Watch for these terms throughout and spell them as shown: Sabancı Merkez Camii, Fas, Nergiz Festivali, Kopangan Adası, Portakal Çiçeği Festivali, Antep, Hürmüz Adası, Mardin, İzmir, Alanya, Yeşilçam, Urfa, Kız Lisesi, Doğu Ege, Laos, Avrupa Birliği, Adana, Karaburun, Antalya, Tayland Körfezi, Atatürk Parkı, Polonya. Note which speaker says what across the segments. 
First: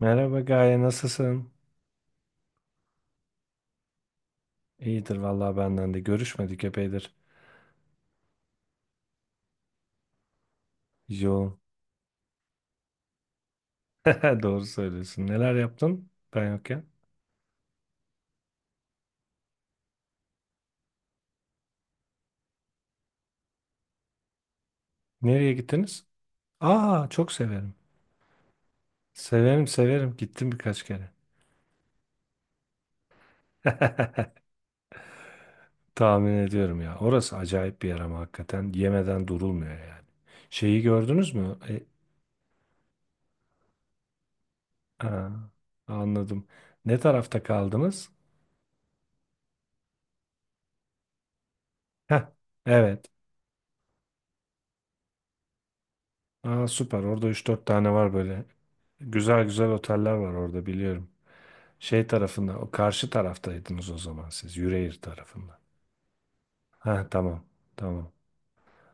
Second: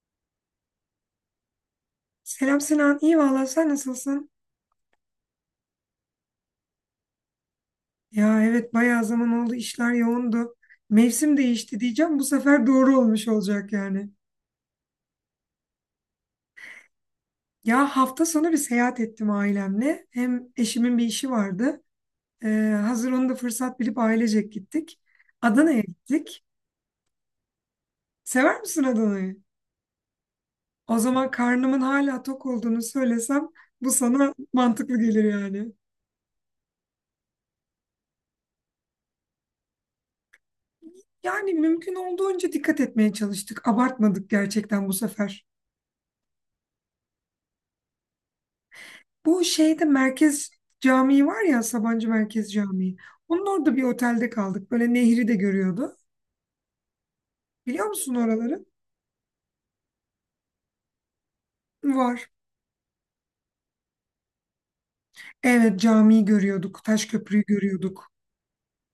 Speaker 1: Merhaba Gaye, nasılsın?
Speaker 2: Selam Sinan, iyi valla sen nasılsın?
Speaker 1: İyidir vallahi benden de. Görüşmedik epeydir.
Speaker 2: Ya evet bayağı zaman oldu işler yoğundu. Mevsim
Speaker 1: Yoğun.
Speaker 2: değişti diyeceğim bu sefer doğru olmuş olacak yani.
Speaker 1: Doğru söylüyorsun. Neler yaptın ben yokken?
Speaker 2: Ya hafta sonu bir seyahat ettim ailemle. Hem eşimin bir işi vardı. Ee, hazır onu da fırsat bilip ailecek gittik.
Speaker 1: Nereye
Speaker 2: Adana'ya
Speaker 1: gittiniz?
Speaker 2: gittik.
Speaker 1: Aa, çok severim.
Speaker 2: Sever misin Adana'yı?
Speaker 1: Severim severim. Gittim birkaç
Speaker 2: O
Speaker 1: kere.
Speaker 2: zaman karnımın hala tok olduğunu söylesem bu sana mantıklı gelir yani.
Speaker 1: Tahmin ediyorum ya. Orası acayip bir yer ama hakikaten yemeden durulmuyor yani. Şeyi gördünüz
Speaker 2: Yani
Speaker 1: mü?
Speaker 2: mümkün olduğunca dikkat etmeye çalıştık. Abartmadık gerçekten bu
Speaker 1: Aa,
Speaker 2: sefer.
Speaker 1: Anladım. Ne tarafta kaldınız?
Speaker 2: Bu şeyde merkez camii var ya, Sabancı
Speaker 1: Heh,
Speaker 2: Merkez Camii.
Speaker 1: evet.
Speaker 2: Onun orada bir otelde kaldık. Böyle nehri de görüyordu.
Speaker 1: Aa, süper. Orada üç dört
Speaker 2: Biliyor
Speaker 1: tane var
Speaker 2: musun
Speaker 1: böyle.
Speaker 2: oraları?
Speaker 1: Güzel güzel oteller var orada biliyorum. Şey
Speaker 2: Var.
Speaker 1: tarafında, o karşı taraftaydınız o zaman siz, Yüreğir tarafında.
Speaker 2: Evet, camiyi görüyorduk. Taş
Speaker 1: Ha tamam,
Speaker 2: köprüyü görüyorduk.
Speaker 1: tamam.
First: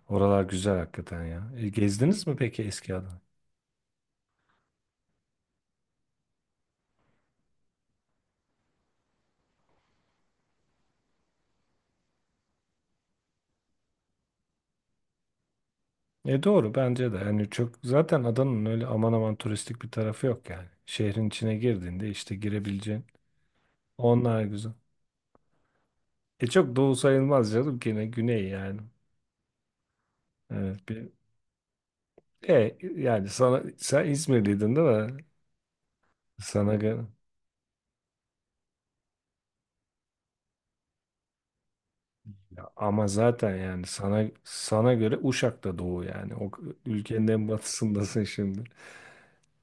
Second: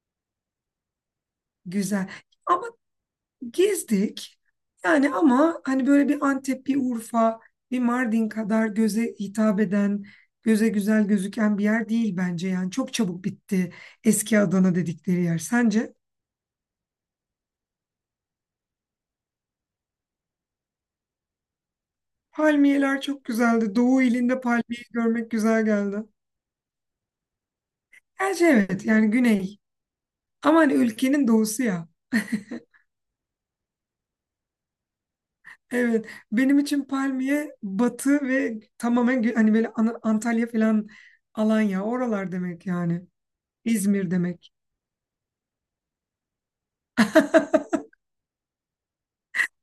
Speaker 1: Oralar güzel hakikaten ya. E,
Speaker 2: Güzel.
Speaker 1: gezdiniz mi peki
Speaker 2: Ama
Speaker 1: eski Adana?
Speaker 2: gezdik. Yani ama hani böyle bir Antep, bir Urfa, bir Mardin kadar göze hitap eden, göze güzel gözüken bir yer değil bence. Yani çok çabuk bitti eski Adana dedikleri yer. Sence?
Speaker 1: E doğru bence de. Yani çok zaten Adana'nın öyle aman aman turistik bir tarafı yok yani. Şehrin içine girdiğinde işte
Speaker 2: Palmiyeler
Speaker 1: girebileceğin.
Speaker 2: çok güzeldi. Doğu ilinde
Speaker 1: Onlar güzel.
Speaker 2: palmiye görmek güzel geldi.
Speaker 1: E çok doğu sayılmaz canım ki ne
Speaker 2: Gerçi
Speaker 1: güney yani.
Speaker 2: evet, yani güney. Ama hani
Speaker 1: Evet bir
Speaker 2: ülkenin doğusu ya.
Speaker 1: e yani sana sen İzmirliydin değil mi?
Speaker 2: Evet, benim
Speaker 1: Sana
Speaker 2: için
Speaker 1: göre.
Speaker 2: palmiye batı ve tamamen hani böyle Antalya falan, Alanya oralar demek
Speaker 1: Ya
Speaker 2: yani.
Speaker 1: ama zaten yani
Speaker 2: İzmir
Speaker 1: sana
Speaker 2: demek.
Speaker 1: sana göre Uşak'ta doğu yani. O ülkenin en batısındasın şimdi.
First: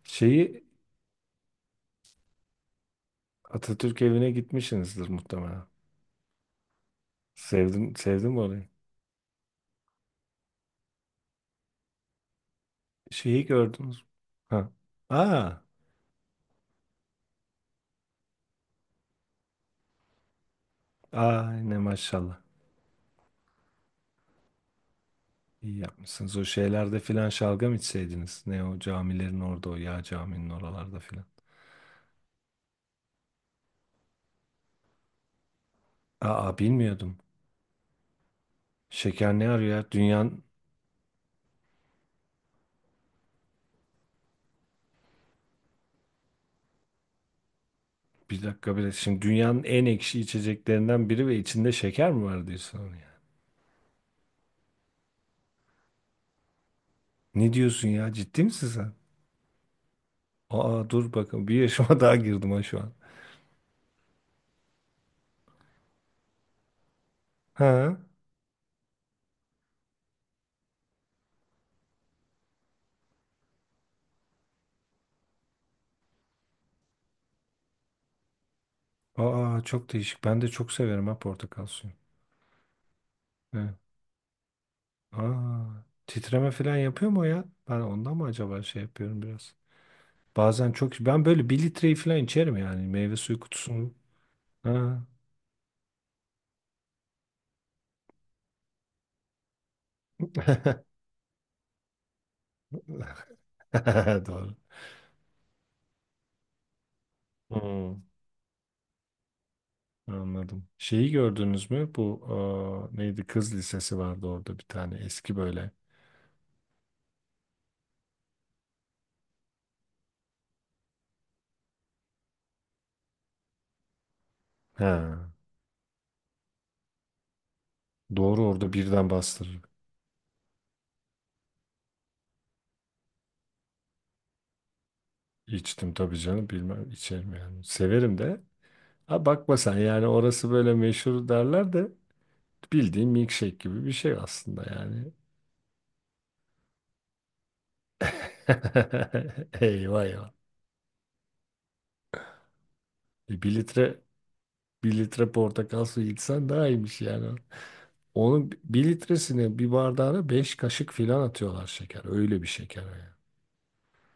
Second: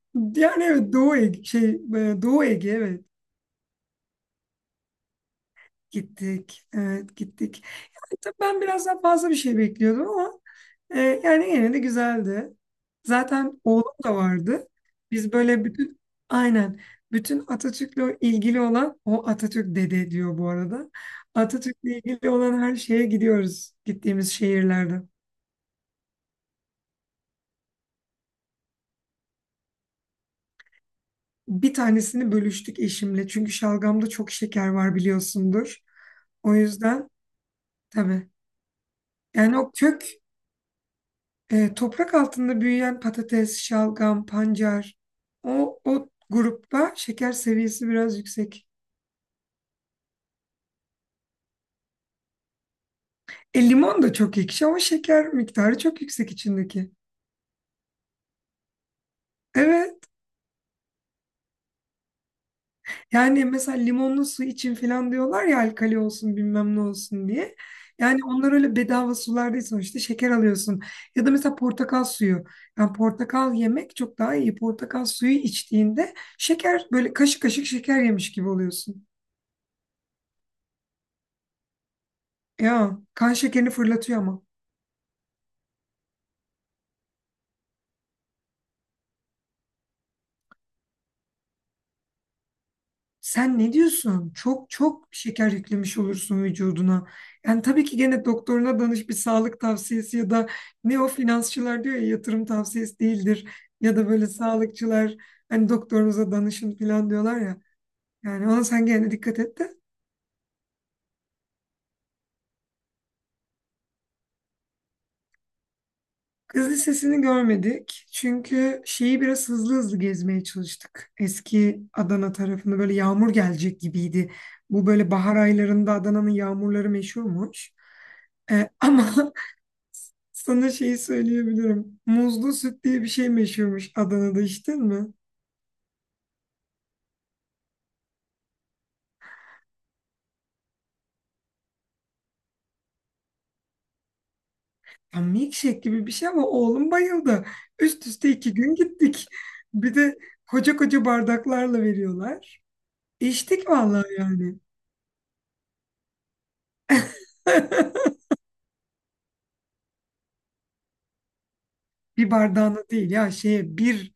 Speaker 1: Şeyi
Speaker 2: Yani evet, Doğu Ege, Doğu Ege, evet,
Speaker 1: Atatürk evine gitmişsinizdir muhtemelen.
Speaker 2: gittik. Evet, gittik.
Speaker 1: Sevdim
Speaker 2: Yani
Speaker 1: sevdim
Speaker 2: tabii
Speaker 1: mi
Speaker 2: ben
Speaker 1: orayı?
Speaker 2: biraz daha fazla bir şey bekliyordum ama yani yine de güzeldi.
Speaker 1: Şeyi
Speaker 2: Zaten oğlum
Speaker 1: gördünüz mü?
Speaker 2: da vardı.
Speaker 1: Ha.
Speaker 2: Biz
Speaker 1: Aa,
Speaker 2: böyle bütün, aynen, bütün Atatürk'le ilgili olan, o Atatürk dede diyor bu arada.
Speaker 1: aa ne
Speaker 2: Atatürk'le ilgili
Speaker 1: maşallah.
Speaker 2: olan her şeye gidiyoruz gittiğimiz şehirlerde.
Speaker 1: İyi yapmışsınız. O şeylerde filan şalgam içseydiniz. Ne o camilerin orada o yağ caminin oralarda filan.
Speaker 2: Bir tanesini bölüştük eşimle. Çünkü şalgamda çok şeker var, biliyorsundur. O
Speaker 1: Aa
Speaker 2: yüzden
Speaker 1: bilmiyordum.
Speaker 2: tabii.
Speaker 1: Şeker ne
Speaker 2: Yani o
Speaker 1: arıyor ya?
Speaker 2: kök,
Speaker 1: Dünyanın
Speaker 2: toprak altında büyüyen patates, şalgam, pancar, o grupta şeker seviyesi biraz
Speaker 1: bir
Speaker 2: yüksek.
Speaker 1: dakika bir dakika. Şimdi dünyanın en ekşi içeceklerinden biri ve içinde şeker mi var diyorsun?
Speaker 2: Limon da çok ekşi ama şeker miktarı çok yüksek içindeki.
Speaker 1: Ne diyorsun ya? Ciddi misin sen?
Speaker 2: Evet.
Speaker 1: Aa dur bakın bir yaşıma daha girdim ha şu an.
Speaker 2: Yani mesela limonlu su için falan diyorlar ya, alkali olsun bilmem ne olsun diye.
Speaker 1: Ha?
Speaker 2: Yani onlar öyle bedava sular değil, sonuçta şeker alıyorsun. Ya da mesela portakal suyu. Yani portakal yemek çok daha iyi. Portakal suyu içtiğinde şeker, böyle kaşık kaşık şeker yemiş gibi oluyorsun.
Speaker 1: Aa çok değişik. Ben de çok severim ha portakal suyu.
Speaker 2: Ya kan şekerini
Speaker 1: Evet.
Speaker 2: fırlatıyor ama.
Speaker 1: Aa titreme falan yapıyor mu o ya? Ben ondan mı acaba şey yapıyorum biraz? Bazen çok ben böyle bir litreyi falan içerim yani meyve suyu
Speaker 2: Sen ne
Speaker 1: kutusunu.
Speaker 2: diyorsun? Çok
Speaker 1: Ha.
Speaker 2: çok şeker yüklemiş olursun vücuduna. Yani tabii ki gene doktoruna danış, bir sağlık tavsiyesi ya da ne o finansçılar diyor ya, yatırım tavsiyesi değildir. Ya da böyle
Speaker 1: Doğru.
Speaker 2: sağlıkçılar hani doktorunuza danışın falan diyorlar ya.
Speaker 1: Hmm,
Speaker 2: Yani ona sen gene dikkat et de.
Speaker 1: anladım. Şeyi gördünüz mü? Bu neydi? Kız lisesi vardı orada bir tane eski böyle.
Speaker 2: Kız Lisesi'ni görmedik. Çünkü şeyi biraz hızlı hızlı gezmeye çalıştık. Eski Adana tarafını böyle, yağmur gelecek gibiydi. Bu böyle
Speaker 1: Ha.
Speaker 2: bahar aylarında Adana'nın yağmurları meşhurmuş.
Speaker 1: Doğru
Speaker 2: Ee,
Speaker 1: orada
Speaker 2: ama
Speaker 1: birden bastırır.
Speaker 2: Sana şeyi söyleyebilirim. Muzlu süt diye bir şey meşhurmuş Adana'da, içtin mi?
Speaker 1: İçtim tabii canım bilmem içerim yani. Severim de. Ha bakma sen yani orası böyle meşhur derler de bildiğin milkshake gibi bir şey aslında yani.
Speaker 2: Ya milkshake gibi bir şey ama oğlum bayıldı. Üst üste 2 gün gittik. Bir
Speaker 1: Eyvah
Speaker 2: de
Speaker 1: eyvah.
Speaker 2: koca koca bardaklarla veriyorlar.
Speaker 1: E, bir
Speaker 2: İçtik
Speaker 1: litre
Speaker 2: vallahi yani.
Speaker 1: bir litre portakal suyu içsen daha iyiymiş yani. Onun bir litresine bir bardağına 5 kaşık filan atıyorlar şeker.
Speaker 2: Bir
Speaker 1: Öyle bir şeker
Speaker 2: bardağına
Speaker 1: o yani.
Speaker 2: değil ya, şeye bir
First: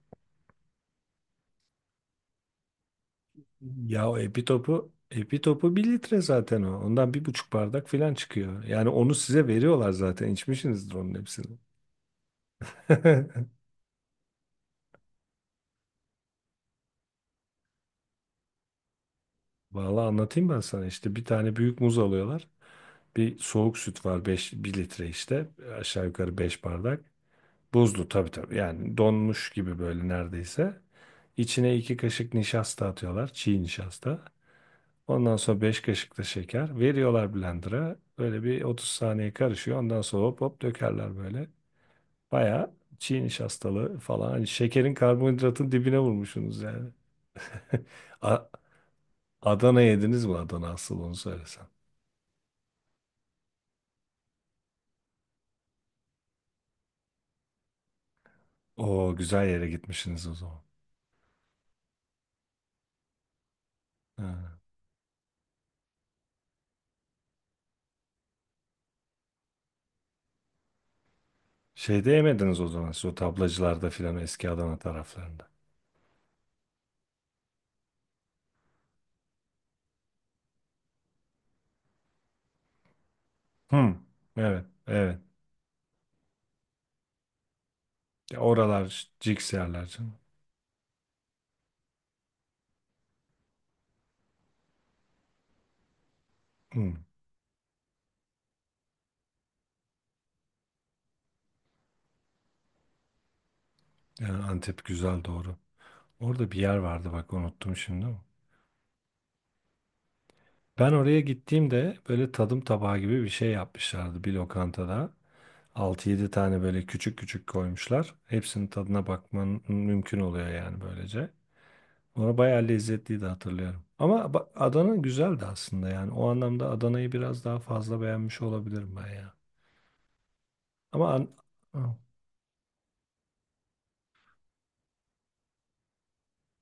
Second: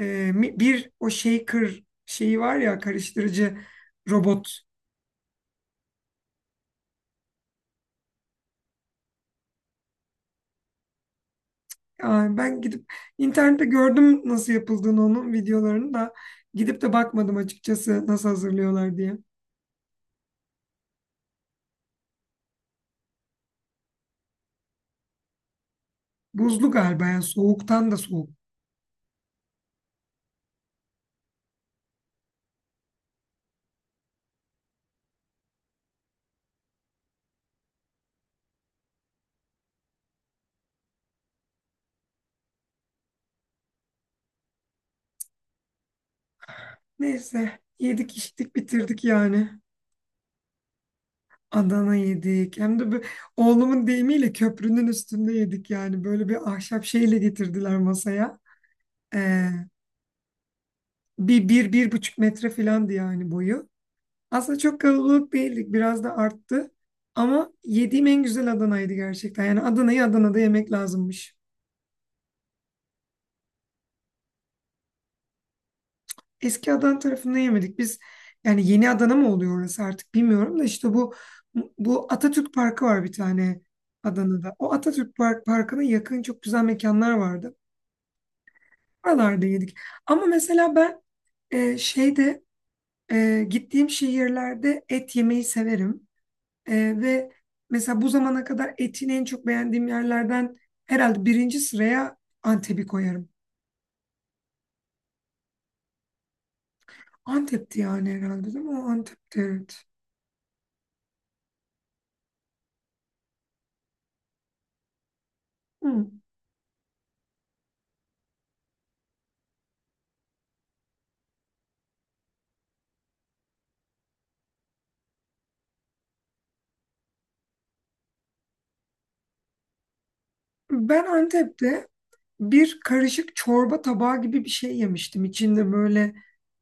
Speaker 2: e, mi- bir o shaker şeyi var ya, karıştırıcı
Speaker 1: Ya o epi
Speaker 2: robot.
Speaker 1: topu epi topu bir litre zaten o. Ondan bir buçuk bardak filan çıkıyor. Yani onu size veriyorlar zaten. İçmişsinizdir onun hepsini.
Speaker 2: Yani ben gidip internette gördüm nasıl yapıldığını, onun videolarını da gidip de bakmadım açıkçası, nasıl hazırlıyorlar diye.
Speaker 1: Vallahi anlatayım ben sana işte bir tane büyük muz alıyorlar. Bir soğuk süt var beş bir litre işte aşağı yukarı 5
Speaker 2: Buzlu
Speaker 1: bardak.
Speaker 2: galiba, yani soğuktan da
Speaker 1: Buzlu
Speaker 2: soğuk.
Speaker 1: tabii tabii yani donmuş gibi böyle neredeyse. İçine 2 kaşık nişasta atıyorlar çiğ nişasta. Ondan sonra 5 kaşık da şeker veriyorlar blender'a. Böyle bir 30 saniye karışıyor ondan sonra hop hop dökerler böyle. Baya çiğ nişastalı falan hani şekerin karbonhidratın dibine vurmuşsunuz yani.
Speaker 2: Neyse, yedik
Speaker 1: A-
Speaker 2: içtik bitirdik yani.
Speaker 1: Adana yediniz mi Adana asıl onu söylesen.
Speaker 2: Adana yedik. Hem de bu, oğlumun deyimiyle köprünün üstünde yedik yani. Böyle bir ahşap şeyle getirdiler masaya.
Speaker 1: O güzel
Speaker 2: Ee,
Speaker 1: yere gitmişsiniz o zaman.
Speaker 2: bir buçuk metre filandı yani boyu.
Speaker 1: Ha.
Speaker 2: Aslında çok kalabalık değildik. Biraz da arttı. Ama yediğim en güzel Adana'ydı gerçekten. Yani Adana'yı Adana'da yemek lazımmış.
Speaker 1: Şeyde yemediniz o zaman siz o tablacılarda filan eski Adana taraflarında.
Speaker 2: Eski Adana tarafında yemedik. Biz, yani yeni Adana mı oluyor orası artık bilmiyorum da, işte bu Atatürk Parkı var bir tane
Speaker 1: Hı.
Speaker 2: Adana'da.
Speaker 1: Evet,
Speaker 2: O
Speaker 1: evet.
Speaker 2: Parkı'na yakın çok güzel mekanlar vardı.
Speaker 1: Ya oralar
Speaker 2: Oralarda
Speaker 1: ciks
Speaker 2: yedik.
Speaker 1: yerler canım.
Speaker 2: Ama mesela ben, şeyde, gittiğim şehirlerde et yemeyi severim. E,
Speaker 1: Hı.
Speaker 2: Ve mesela bu zamana kadar etin en çok beğendiğim yerlerden herhalde birinci sıraya Antep'i koyarım.
Speaker 1: Yani Antep güzel doğru. Orada bir yer vardı bak unuttum
Speaker 2: Antep'ti
Speaker 1: şimdi
Speaker 2: yani,
Speaker 1: ama.
Speaker 2: herhalde değil mi? O Antep'ti, evet.
Speaker 1: Ben oraya gittiğimde böyle tadım tabağı gibi bir şey yapmışlardı bir lokantada. Altı
Speaker 2: Hı.
Speaker 1: yedi tane böyle küçük küçük koymuşlar. Hepsinin tadına bakman mümkün oluyor yani böylece. Ona bayağı lezzetliydi hatırlıyorum. Ama Adana güzeldi aslında yani. O anlamda Adana'yı biraz daha fazla beğenmiş olabilirim ben ya.
Speaker 2: Ben
Speaker 1: Ama an...
Speaker 2: Antep'te
Speaker 1: Hı.
Speaker 2: bir karışık çorba tabağı gibi bir şey yemiştim. İçinde böyle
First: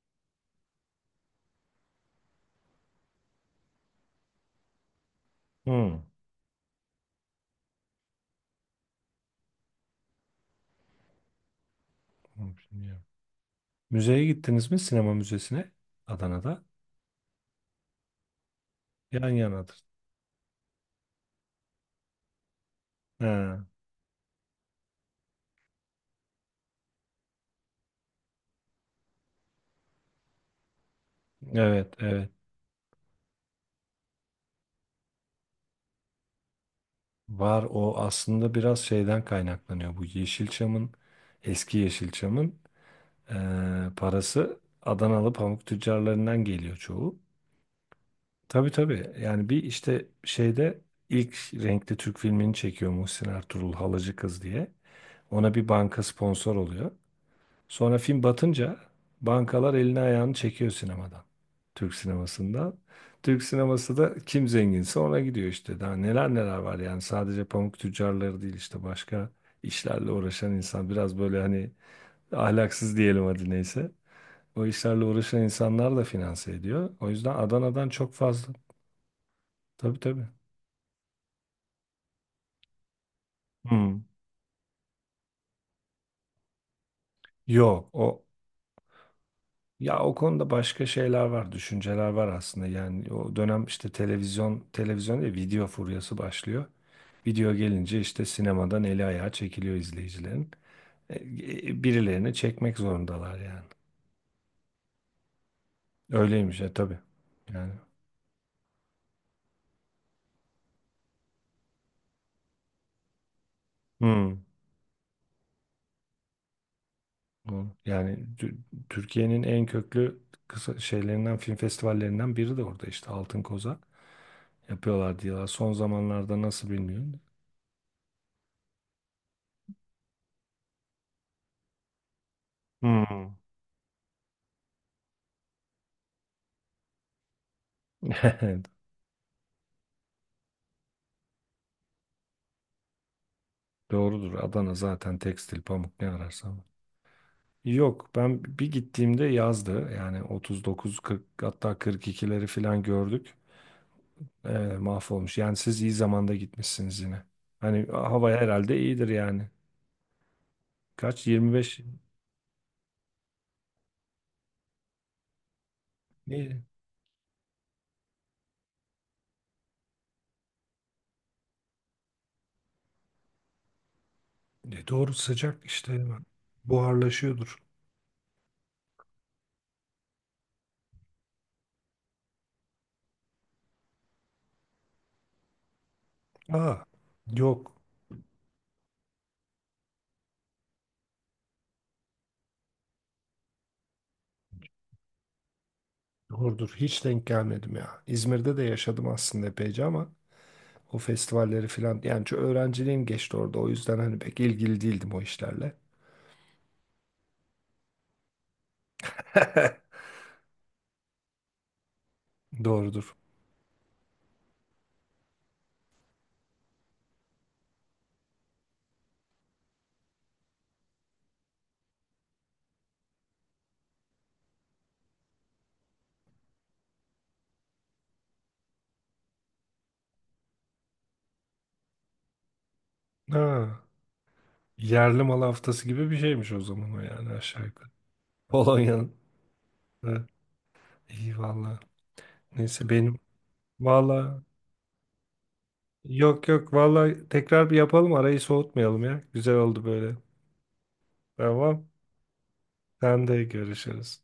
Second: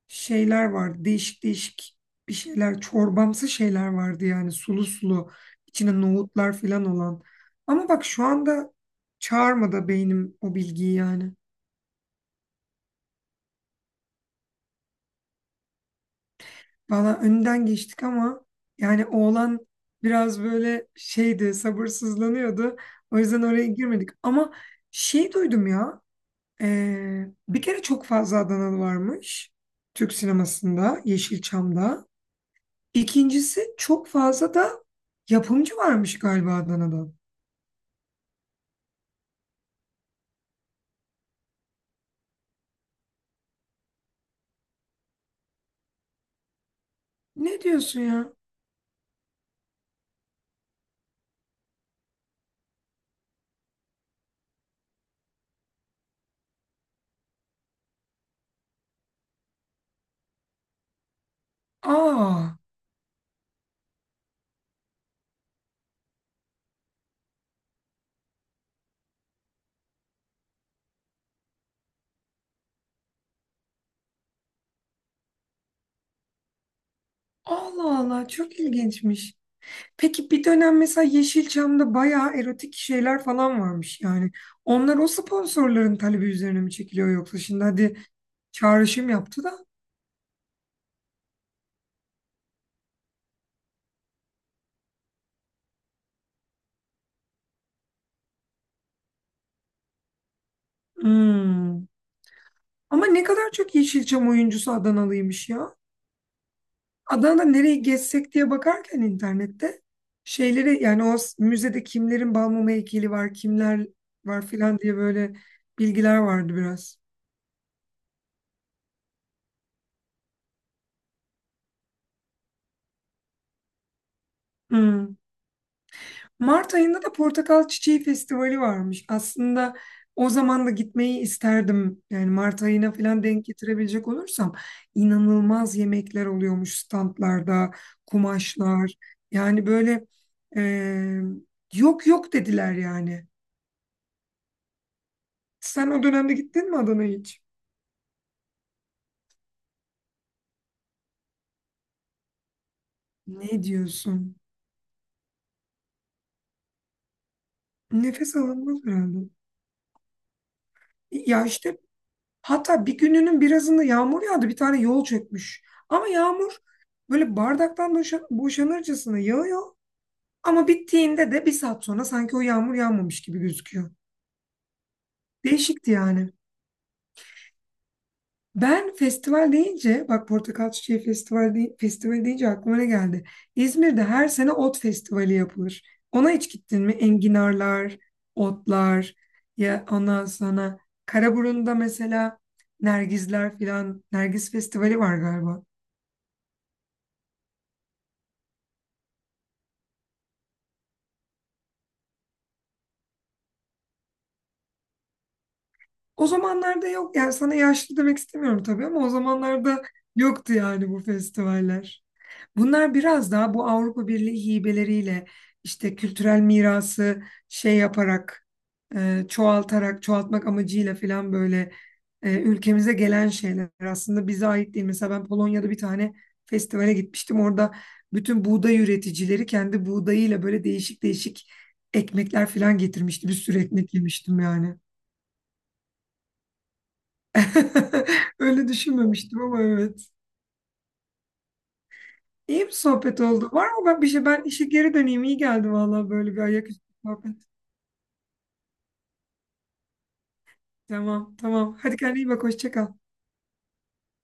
Speaker 2: şeyler vardı. Değişik değişik bir şeyler, çorbamsı şeyler vardı yani, sulu sulu, içine
Speaker 1: Hı.
Speaker 2: nohutlar falan olan. Ama bak şu anda çağırmadı beynim o bilgiyi yani.
Speaker 1: Hı, bilmiyorum. Müzeye gittiniz mi? Sinema müzesine Adana'da.
Speaker 2: Valla önden geçtik ama, yani
Speaker 1: Yan
Speaker 2: oğlan
Speaker 1: yanadır.
Speaker 2: biraz böyle şeydi, sabırsızlanıyordu. O yüzden
Speaker 1: Ha,
Speaker 2: oraya girmedik. Ama şey duydum ya. Bir kere çok fazla Adanalı varmış Türk sinemasında,
Speaker 1: evet,
Speaker 2: Yeşilçam'da.
Speaker 1: evet.
Speaker 2: İkincisi çok fazla da yapımcı varmış galiba Adana'da.
Speaker 1: Var o aslında biraz şeyden kaynaklanıyor. Bu Yeşilçam'ın, eski Yeşilçam'ın parası Adanalı pamuk tüccarlarından geliyor çoğu.
Speaker 2: Ne diyorsun ya?
Speaker 1: Tabii tabii. Yani bir işte şeyde ilk renkli Türk filmini çekiyor Muhsin Ertuğrul Halacı Kız diye. Ona bir banka sponsor oluyor. Sonra film batınca bankalar elini ayağını çekiyor sinemadan. Türk
Speaker 2: Aa,
Speaker 1: sinemasından. Türk sineması da kim zenginse ona gidiyor işte. Daha neler neler var yani. Sadece pamuk tüccarları değil işte başka işlerle uğraşan insan. Biraz böyle hani ahlaksız diyelim hadi neyse. O işlerle uğraşan insanlar da finanse ediyor. O yüzden Adana'dan
Speaker 2: Allah
Speaker 1: çok
Speaker 2: Allah,
Speaker 1: fazla.
Speaker 2: çok ilginçmiş.
Speaker 1: Tabii tabii.
Speaker 2: Peki bir dönem mesela Yeşilçam'da bayağı erotik şeyler falan
Speaker 1: Hmm.
Speaker 2: varmış yani. Onlar o sponsorların talebi üzerine mi çekiliyor yoksa, şimdi
Speaker 1: Yok
Speaker 2: hadi
Speaker 1: o
Speaker 2: çağrışım yaptı da.
Speaker 1: ya o konuda başka şeyler var, düşünceler var aslında. Yani o dönem işte televizyon, televizyon değil, video furyası başlıyor. Video gelince işte sinemadan eli ayağı çekiliyor izleyicilerin. E,
Speaker 2: Hmm.
Speaker 1: Birilerini çekmek
Speaker 2: Ama ne
Speaker 1: zorundalar
Speaker 2: kadar
Speaker 1: yani.
Speaker 2: çok Yeşilçam oyuncusu Adanalıymış ya.
Speaker 1: Öyleymiş ya tabii.
Speaker 2: Adana'da
Speaker 1: Yani
Speaker 2: nereyi gezsek diye bakarken internette şeyleri, yani müzede kimlerin Balmumu heykeli var, kimler
Speaker 1: hmm.
Speaker 2: var filan diye böyle bilgiler vardı biraz.
Speaker 1: Doğru. Yani Türkiye'nin en köklü kısa şeylerinden, film festivallerinden biri de orada işte Altın Koza
Speaker 2: Hmm.
Speaker 1: yapıyorlar diyorlar. Son zamanlarda nasıl
Speaker 2: Mart ayında da
Speaker 1: bilmiyorum.
Speaker 2: Portakal Çiçeği Festivali varmış. Aslında o zaman da gitmeyi isterdim. Yani Mart ayına falan
Speaker 1: Hmm.
Speaker 2: denk getirebilecek olursam inanılmaz yemekler oluyormuş standlarda, kumaşlar. Yani böyle eee, yok yok dediler yani.
Speaker 1: Doğrudur. Adana zaten tekstil,
Speaker 2: Sen
Speaker 1: pamuk
Speaker 2: o
Speaker 1: ne
Speaker 2: dönemde
Speaker 1: ararsan var.
Speaker 2: gittin mi Adana'ya hiç?
Speaker 1: Yok ben bir gittiğimde yazdı. Yani 39, 40 hatta 42'leri falan gördük.
Speaker 2: Ne diyorsun?
Speaker 1: Ee, Mahvolmuş. Yani siz iyi zamanda gitmişsiniz yine. Hani hava
Speaker 2: Nefes
Speaker 1: herhalde
Speaker 2: alınmaz
Speaker 1: iyidir
Speaker 2: herhalde.
Speaker 1: yani. Kaç?
Speaker 2: Ya işte,
Speaker 1: 25.
Speaker 2: hatta bir gününün birazında yağmur yağdı. Bir tane yol çökmüş. Ama yağmur
Speaker 1: Ne?
Speaker 2: böyle bardaktan boşanırcasına yağıyor. Ama bittiğinde de bir saat sonra sanki o yağmur yağmamış gibi gözüküyor.
Speaker 1: Ne doğru sıcak
Speaker 2: Değişikti
Speaker 1: işte hemen.
Speaker 2: yani.
Speaker 1: Buharlaşıyordur.
Speaker 2: Ben festival deyince, bak Portakal Çiçeği Festivali deyince aklıma ne geldi? İzmir'de her sene ot festivali yapılır. Ona hiç gittin
Speaker 1: Aa,
Speaker 2: mi?
Speaker 1: yok.
Speaker 2: Enginarlar, otlar, ya ondan sonra Karaburun'da mesela Nergizler filan, Nergiz Festivali var galiba.
Speaker 1: Doğrudur. Hiç denk gelmedim ya. İzmir'de de yaşadım aslında epeyce ama o festivalleri falan. Yani çok öğrenciliğim geçti orada. O yüzden hani pek ilgili değildim o işlerle.
Speaker 2: O zamanlarda yok, yani sana yaşlı demek istemiyorum tabii ama o zamanlarda yoktu yani bu festivaller. Bunlar
Speaker 1: Doğrudur.
Speaker 2: biraz daha bu Avrupa Birliği hibeleriyle işte kültürel mirası şey yaparak, çoğaltmak amacıyla falan böyle ülkemize gelen şeyler, aslında bize ait değil. Mesela ben Polonya'da bir tane festivale gitmiştim. Orada bütün buğday üreticileri kendi buğdayıyla böyle değişik değişik ekmekler falan getirmişti. Bir sürü
Speaker 1: Ha,
Speaker 2: ekmek yemiştim yani.
Speaker 1: yerli mal haftası gibi bir şeymiş o zaman o yani aşağı yukarı.
Speaker 2: Öyle
Speaker 1: Polonya'nın.
Speaker 2: düşünmemiştim ama evet.
Speaker 1: Ha, iyi valla.
Speaker 2: İyi bir
Speaker 1: Neyse benim.
Speaker 2: sohbet oldu. Var mı ben bir şey?
Speaker 1: Valla
Speaker 2: Ben işe geri döneyim. İyi geldi vallahi böyle bir
Speaker 1: yok yok
Speaker 2: ayaküstü
Speaker 1: valla
Speaker 2: sohbet.
Speaker 1: tekrar bir yapalım arayı soğutmayalım ya. Güzel oldu böyle.
Speaker 2: Tamam, tamam.
Speaker 1: Tamam.
Speaker 2: Hadi kendine iyi bak. Hoşça kal.
Speaker 1: Sen de görüşürüz.